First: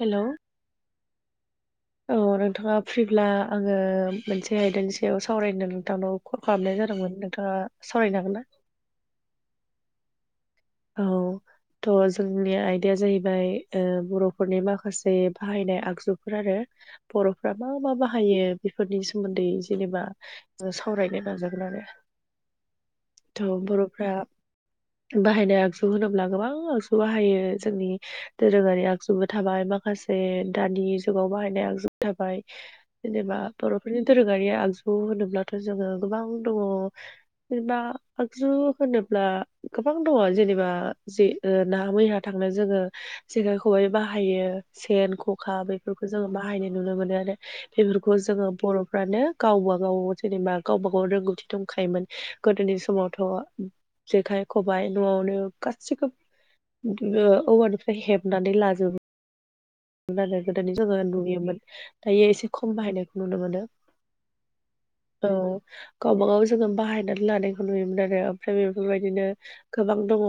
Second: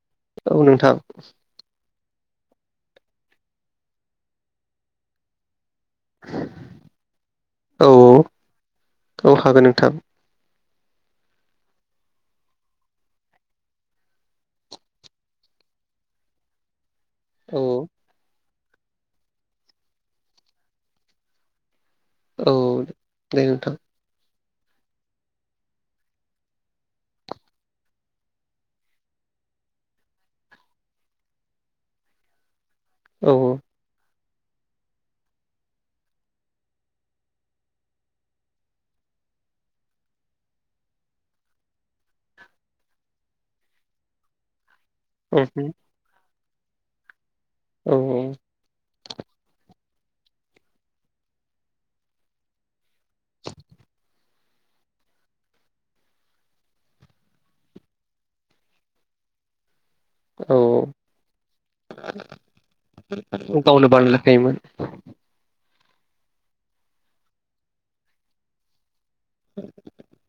Hello औ नोंथां औ नोंथाङा फ्रिब्ला आङो मोनसे आयदानि सायाव सावरायनो नों नोंथांनाव कल खालामनाय जादोंमोन नोंथाङा औ सावरायनो हागोन ना? औ हागोन नोंथां। औ थ' जोंनि आयदाया जाहैबाय ओ बर'फोरनि माखासे बाहायनाय आगजुफोर आरो बर'फ्रा औ मा मा बा बाहायो बेफोरनि सोमोन्दै जेनेबा सावरायनो नाजागोन आरो औ दे थों नोंथां बर'फ्रा बाहाय आगजु होनोब्ला गोबां आगजु बाहायो जोंनि दोरोङारि आगजुबो थाबाय माखासे दानि जुगाव बाहायनाय आगजुबो थाबाय औ जेनेबा बर'फोरनि दोरोङारि आगजु होनोब्लाथ' जोङो गोबां दङ। जेनेबा आगजु होनोब्ला गोबां दङ जेनेबा जे नाहा मैया थांनो जोङो जेखाय खबाय बाहायो सेन खखा ओम बेफोरखौ जोङो बाहायनाय नुनो मोनो आरो। औ बेफोरखौ औ जोङो बर'फ्रानो गावबा गाव जेनेबा गावबा गाव रोंगौथि दंखायोमोन। गोदोनि समावथ' जेखाय खबा य न'आवनो गासिखौबो ओ औवानिफ्राय हेबनानै लाजोबो। आरो गोदोनै जोङो औ नुयोमोन दायो एसे खम बाहायनायखौ नुनो मोनो। गावनो बानायलाखायोमोन औ गावबागाव जोङो बाहायनानै लानायखौ नुयोमोन आरो ओमफ्राय बेफोरबायदिनो गोबां दङ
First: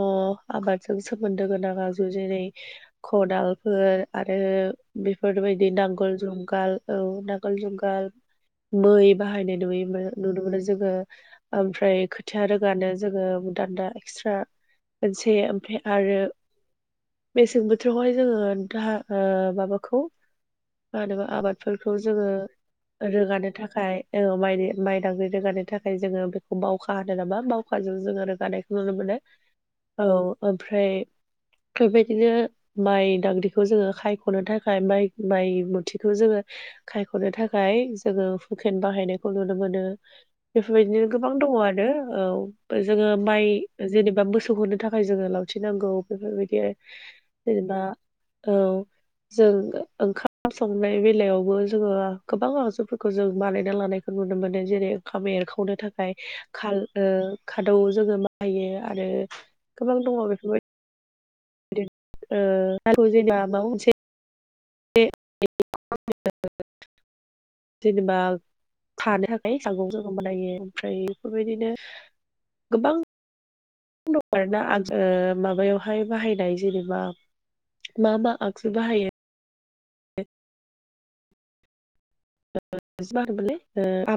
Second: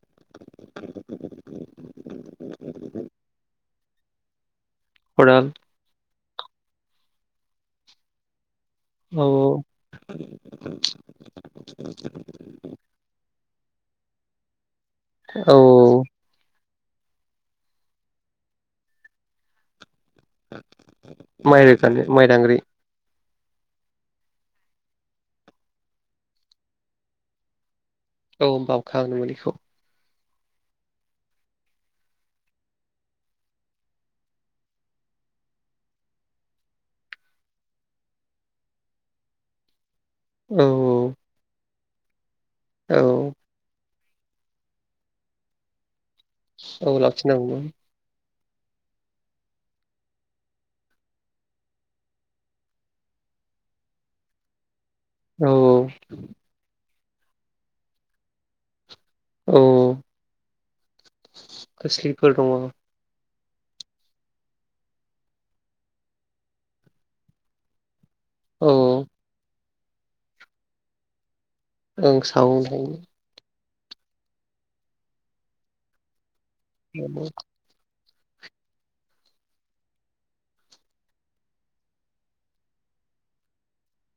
आबादजों सोमोन्दो गोनां आजु जेरै खदालफोर आरो खदाल बेफोरबायदि नांगोल जुंगाल औ नांगोल जुंगाल मै औ बाहायनाय नुय नुनो मोनो जोङो ओमफ्राय खोथिया रोगानो जोङो दान्दा एक्सट्रा मोनसे ओमफ्राय औ आरो मेसें बोथोरावहाय जोङो दाहा ओ माबाखौ मा होनोबा माइ आबादफोरखौ रोगानो माइ जोङो दांग्रि रोगानो थाखाय औ माइ माइ दांग्रि रोगानो थाखाय जोङो बेखौ बावखा होनो नामा? बावखाजों जोङो औ रोगानायखौ बावखा नुनो होनोमोन बेखौ मानो। औ ओमफ्राय बेफोरबायदिनो माइ दाग्रिखौ जोङो सायख'नो थाखाय माइ माइ मुथिखौ जोङो खायख'नो थाखाय जोङो हुकेन बाहायनायखौ नुनो मोनो। औ बेफोरबायदिनो गोबां दङ आरो। औ औ जोङो माइ जेनेबा मोसौ होनो थाखाय जोङो लावथि नांगौ बेफोरबायदि आरो औ लाखिनांगौमोन जेनेबा औ जों ओंखाम संनाय बेलायावबो जोङो गोबां आगजुफोरखौ जों बानायना लानाय नुनो मोनदों। जेरै- ओंखाम औ एरखावनो थाखाय खादौ जोङो बाहायो आरो। औ गोबां दङ खोस्लिफोर दङ औ बेफोरबायदिनो जेनेबा माबा मोनसे [unintelligible] जेनबा औ सानो थाखाय सागं जों बानायो। ओमफ्राय बेफोरबायदिनो आं सागंजों गोबां दं आरोना आ माबायावहाय बाहायनाय जेनेबा औ मा मा आगजु बाहायो द ओ बि ममोनलै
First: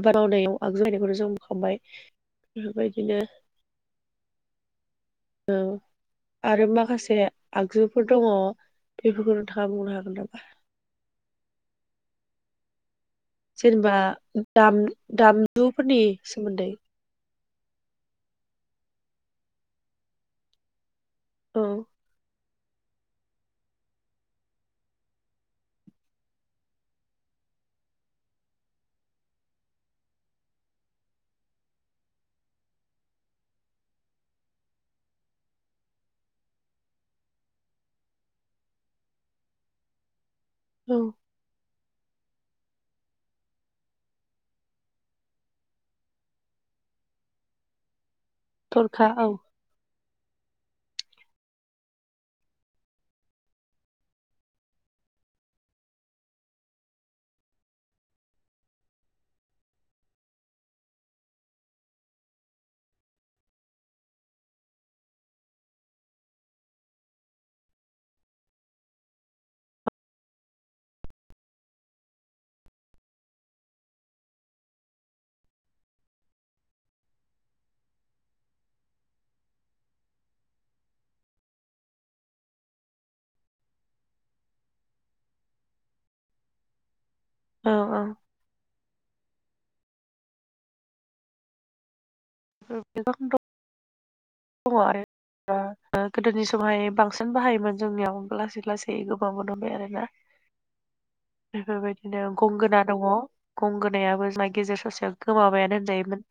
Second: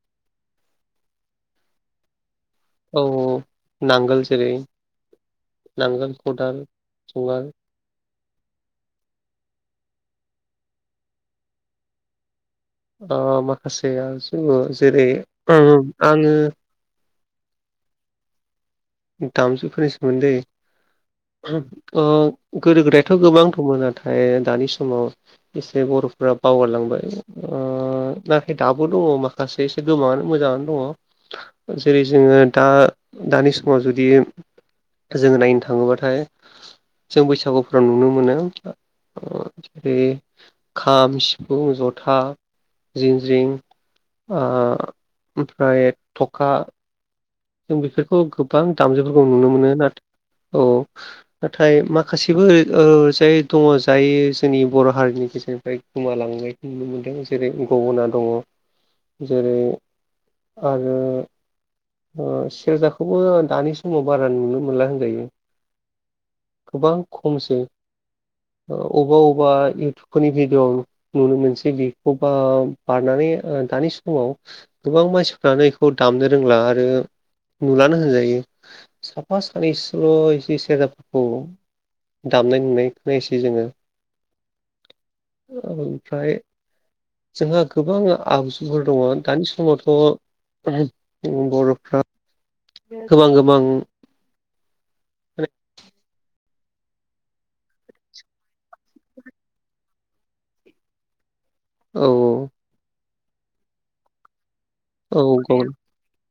आबाद मावनायाव आगजु जनायखौनो जों बुंखांबाय [inaudible] औ औ बेफोरबायदिनो औ नांगोल जेरै - औ आरो माखासे जुंगाल आगजु फोर दङ बेफोरखौ नोंथाङा बुंनो हागोन नामा ओ जेनेबा माखासेया जोङो दाम जेरै दामजुफोरनि आङो सोमोन्दै दामजुफोरनि सोमोन्दै। औ ओ गोदो गोदायाथ' गोबां दंमोन नाथाय दानि समाव एसे बर'फोरा बावगारलांबाय। ओ नाथाय दाबो दङ माखासे एसे गोमाङानो मोजाङानो दङ। जेरै जोङो दा दानि स माव जुदि जोङो नायनो थाङोबाथाय जों बैसागुफ्राव नुनो मोनो जेरै- औ खाम सिफुं, जथा, जिनज्रिं ओ ओमफ्राय थखा जों बेफोरखौ गोबां थरखा दामजुफोरखौ औ नुनो मोनो ना औ। नाथाय माखासेबोओ जाय दङ जायो जोंनि बर' हारिनि गेजेरनिफ्राय गोमालांनाय नुनो मोनदों जेरै गंगोना दङ जेरै आरो सेरजाखौबो दानि समाव बारा नुनो मोनला होनजायो गोबां खमसै अबा अबा इउटुबफोरनि भिडिअ नुनो मोनसै बेखौ बा बारनानै ओ दानि समाव गोबां मानसिफ्रानो बेखौ दामनो रोंला आरो नुलानो होनजायो। साफा सानैसल' एसे सेरजाफोरखौ दामनाय देनाय खौनायनोसै जोङो। औ ओमफ्राय जोंहा औ गोबां औ आगजुफोर दङ दानि समावथ' बर'फ्रा गोबां गोबां दङ आरो ओ ओ गोदोनि समावहाय बांसिन नों बाहायबानो जोंनियाव लासै लासै गोबांबो दंबाय आरो ना औ बेफोरबायदिनो गंगोना दङ गंगोनायाबो मा गेजेर सासे औ गाव गोमाबायानो होनजायोमोन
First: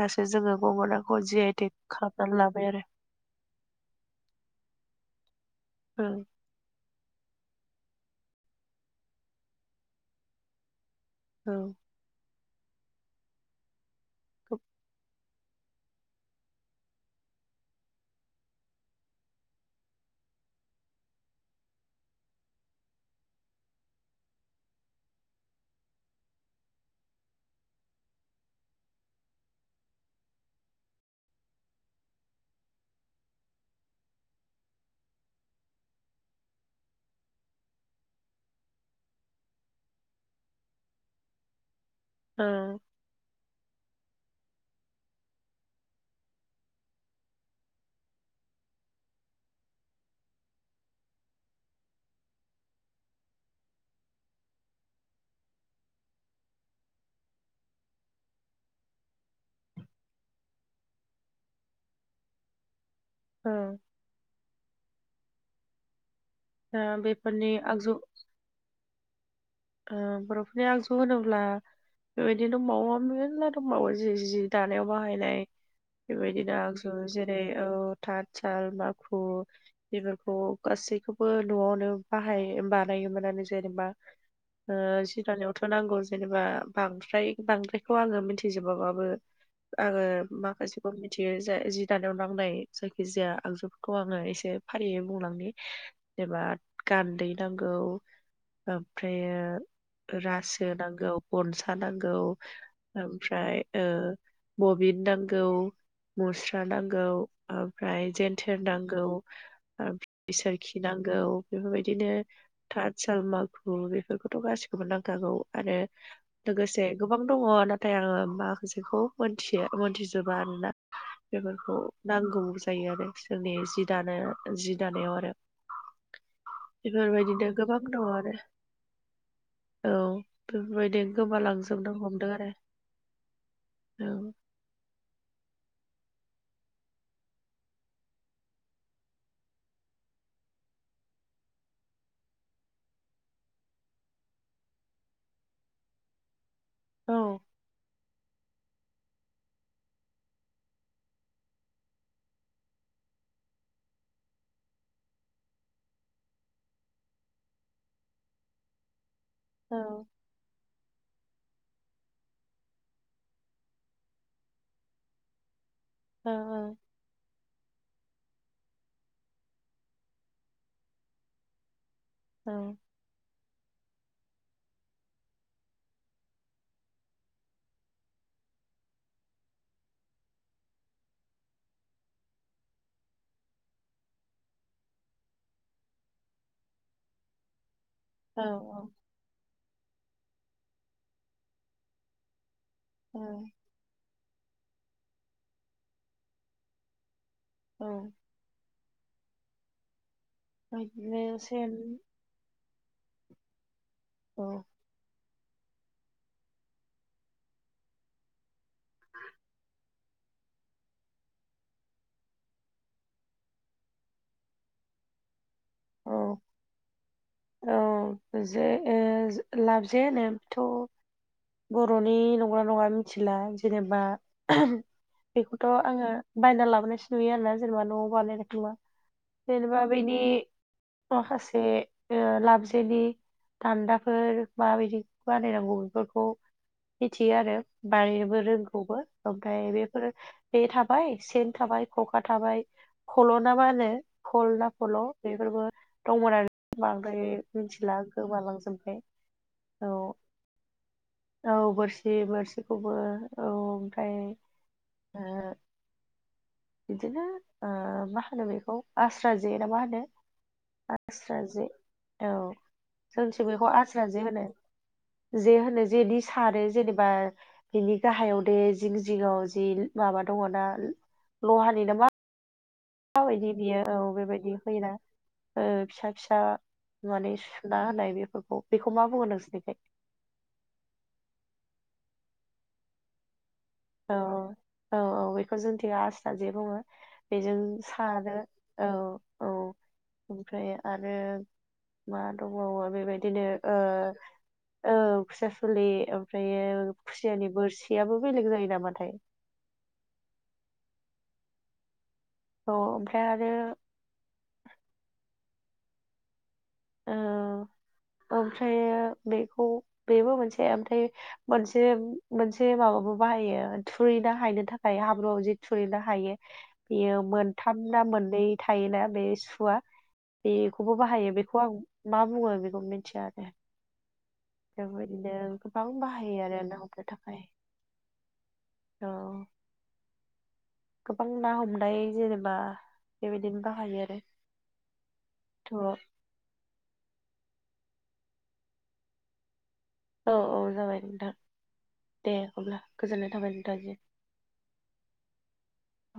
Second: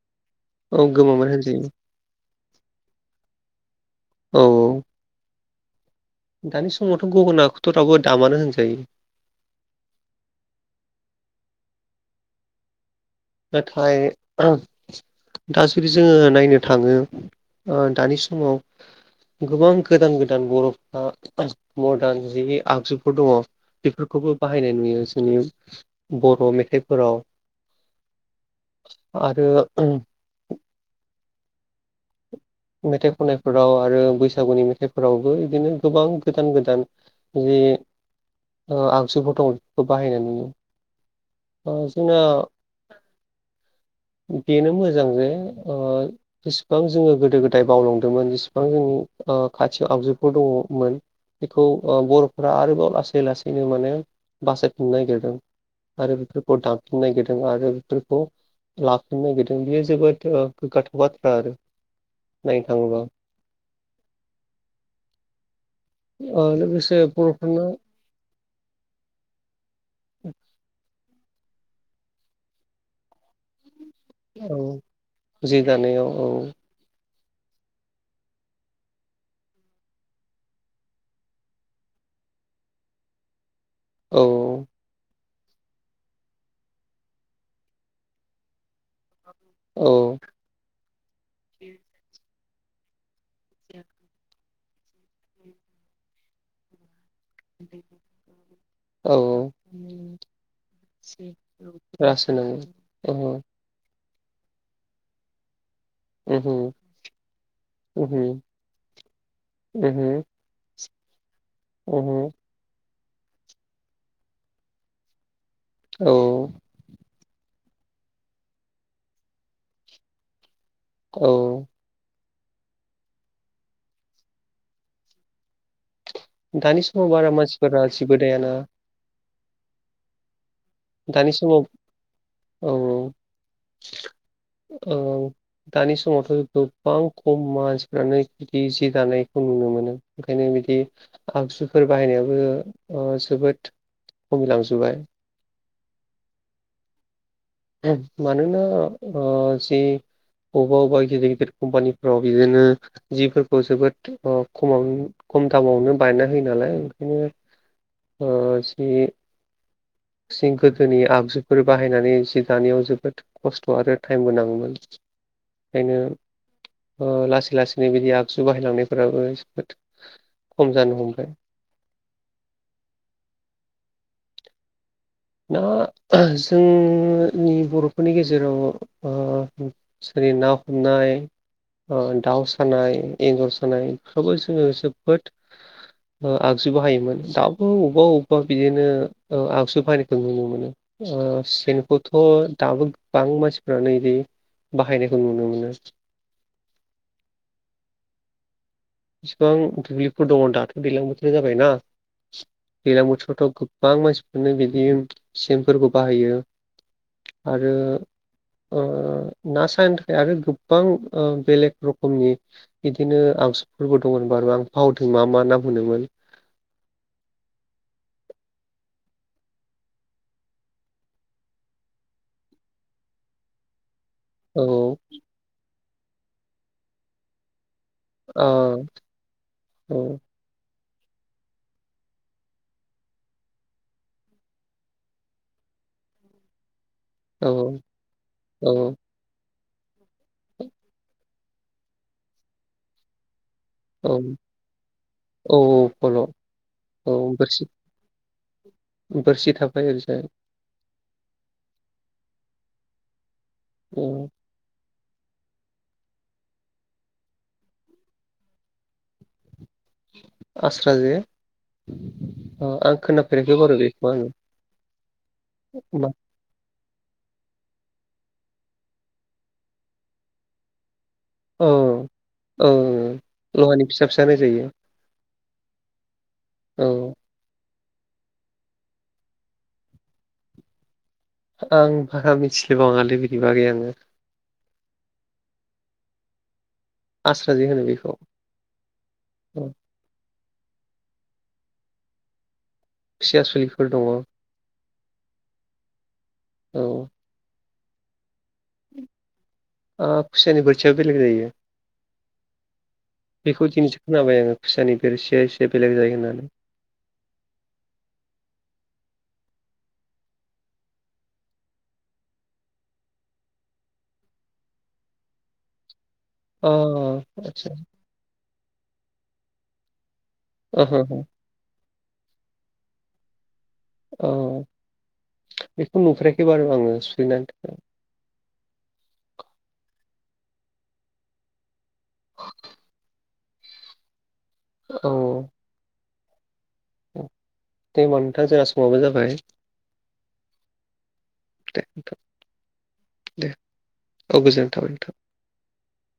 दासो जोङो औ गंग'नाखौ गोमाबाय जि आइ होनजायो टेक खालामनानै लाबाय आरो। औ औ औ दानि समावथ' गंगोनाखौथ' रावबो दामानो होनजायो। औ। नाथाय दा जुदि जोङो नायनो थाङो ओ दानि समाव गोबां गोदान गोदान बर'फ्रा मरदार जि आगजुफोर दङ। बेफोरखौबो बाहायनाय नुयो जोंनि बर' मेथाइफोराव आरो मेथाइ खननायफोराव आरो बैसागुनि मेथाइफोरावबो बिदिनो गोबां गोदान -गोदान जे ओ आगसिु फट'ग्राफिखौ बाहायनाय नुयो। अ जनो औ बेनो मोजां जे ओ जेसेबां जोङो गोदो -गोदाय नाथाय बावलांदोंमोन जेसेबां जोंनि ओखाथि आगजुफोर दङमोन बेखौ ओ बर'फोरा आरोबाव लासै लासैनो माने बासायनो नागिरदों। आरो बेफोरखौ दानफिननो नागिरदों आरो बेफोरखौ लाफिनो नागिरदों बियो जोबोद ओ गोग्गाथाव बाथ्रा आरो। [unintelligible] ओ दा लोगोसे बेफोरनि बर'फोरना आगजु ओ बर'फोरनि आगजु होनोब्ला बेबायदिनो [unintelligible] समबावो जि जि औ दानायाव बाहायनाय जि दानायाव औ बेबायदिनो आगजु जेरै ओ थाथ साल, माखु बेफोरखौ गासैखौबो न'आवनो बाहाय बानायोमोन जेनेबा औ। ओ जि दानायावथ' नांगौ जेनेबा बांद्राय बांद्रायखौ आङो मिथिजोबाबाबो आङो औ माखासेखौ मिथियो ज जि दानायाव [unintelligible] जायखिजाया आगजुफोरखौ आङो एसे फारियै बुंलांनि जेनबा गान्दै नांगौ औ आमफ्रायो रासो नांगौ गनसा नांगौ रासो नांगौ ओहो ओमफ्राय ओफ्राय ओ‌ बबिन नांगौ। ओहो मुस्रा नांगौ ओमफ्राय ओहो जेन्थेर नांगौ बिसोर खिनांगौ बेफोरबायदिनो ओहो ओहो थात साल, माखु बेफोरखौथ' गासिखौबो नांखागौ। आरो औ लोगोसे गोबां दंङ नाथाय आंङो माखासेखौ मोनथियो मोनथिजोबा आरोना औ बेफोरखौ नांगौ जायो आरो बिसोरनि जि दानाय जि दानायाव आरो। दानि समाव बारा इफोरबायदिनो गोबां मानसिफोरा दं जिबो आरो। दायाना औ बेफोरबायदिनो दानि समाव गोमालांजोबनो हमदों आरो औ औ औ दानि समावथ' गोबां खम मानसिफ्रानो बिदि जि दानायखौ नुनो मोनो। ओंखायनो बिदि आगजुफोर बाहायनायाबो ओ जोबोद खमायलांजोबबाय औ ओब मानोना जि अबा अबा गिदिर गिदिर कमपानिफ्राव‌ बिदिनो जिफोरखौ जोबोद ओ खमावनो खम दामावनो बायना होयो नालाय ओंखायनो ओ‌ जि औ। सि गोदोनि आगजुफोर बाहायनानै जि दानायाव जोबोद खस्थ' आरो टाइमबो नाङोमोन। [inaudible] ओंखायनो औ ओ लासै लासैनो बिदि आगजु बाहायलांनायफोराबो जोबोद खम जानो हमबाय। औ। दा जोंनि बर'फोरनि गेजेराव ओ जेरै ना हमनाय ओ दाउ सानाय एनजर सानाय इखौबो जोंङो जोबोद ओ आगजु बाहायोमोन दाबो अबबा औ अबा अ बिदिनो ओ आगजु बाहायनायखौ नुनो मोनो ओ सेनखौथ' दाबो औ बां मानसिफ्रानो बिदि बाहायनायखौ नुनो मोनो। औ फिफां दुब्लिफोर दंङ दाथ' औ दैज्लां बिदिनो बोथोराव जाबायना। सेम दैज्लां बोथोरावथ' गोबां औ मानसिफोरनो बिदि सेनफोरखौ बाहायो। आरो ओ ना सानो थाखाय आरो गोबां ओ बेलेग रखमनि बिदिनो आंजुफोरबो दंमोन बार आं फावथिं मा मा नाम होनोमोन? अ औ जे ए लाबजे होनो बेथ' बर'नि नंगौना नंङा मिथिला जेनेबा औ बेखौथ' आंङो बायना लाबोनायसो नुयो आरोना जेनेबा ओ न' [unintelligible] जेनेबा औ बैनि माखासे ओ लाबजेनि दान्दाफोर माबायदि बानायनांगौ बेफोरखौ मिथियो औ आरो बानायनोबो औ रोंखौबो। ओमफ्राय बेफोरो बे थाबाय सेन थाबाय खखा थाबाय खल' ना मा होनो फल ना फल' औ बेफोरबो फल' दंमोन आरो औ बांद्राय बोरसि मिथिला गोमालांजोब बोरसि थाफायो ओरैजाय औ बोरसि बोरसिखौबो औ ओमफाय औ ओ बिदिनो ओ मा होनो बेखौ आस्रा जे ना मा होनो आस्रा जे औ ओ आं जोंनिथिं खोनाफेराखै बेखौ बारु आस्रा आङो जे होनो। जे होनो मा जेदिस सारो जेनेबा बिनि गाहायाव दे जिं जिंङाव जि माबा दंङ ना लहानि ना औ औ माबायदि बियो लहानि औ फिसा फिसा बेबायदि नायजायो होयोना? ओ फिसा फिसा औ माने सुना होनाय बेफोरखौ बेखौ मा बुंङो नोंसोरनिखोय? आं बारा मिथि बांङा लै बेनि बागै आं औ औ औ बेखौ जोंथि आस्रा जे बुंङो। आस्रा बेजों जे होनो बेखौ सारो औ औ। ओमफ्राय आरो मा दंबावो खुसिया बेबायदिनो ओ सुलिफोर दङ औ औ खुसिया सुलि ओमफ्रायो खुसियानि बोरसियाबो बेलेग जायो नामाथाय। ओ खुसानि बोरसियाबो बेलेग जायो औ ओमफ्राय आरो बेखौ दिनै खोनाबाय आङो खुसानि बिरसिया एसे बेलेग जायो होननानै। ओ ओमफ्रायो बेखौ बेबो मोनसे ओमफ्राय मोनसे मोनसे माबाबो बाहायो थुरैना हायनो थाखाय हाब्रुआव जि थुरैनो हायो अ इयो आदसा मोनथाम ना मोननै थायोना बे सुवा बेखौबो ओहो हो बाहायो बे खौ आं मा बुंङो बेखौ मिथिया आरो। औ जों ओरैनो गोबां बेखौ बाहायो नुफेराखै आरो बारु ना आङो हमनो थाखाय सुलिनानै थ' गोबां ना हमनाय जेनेबा बेबायदिनो बाहायो आरो। औ थ' [unintelligible] मनथा जोंङा समाबो जाबाय। औ औ जाबाय नोंथां दे नोंथां दे होब्ला गोजोननाय दे थाबाय नोंथांनि सिम। औ गोजोन्नाय थाबाय नोंथां। औ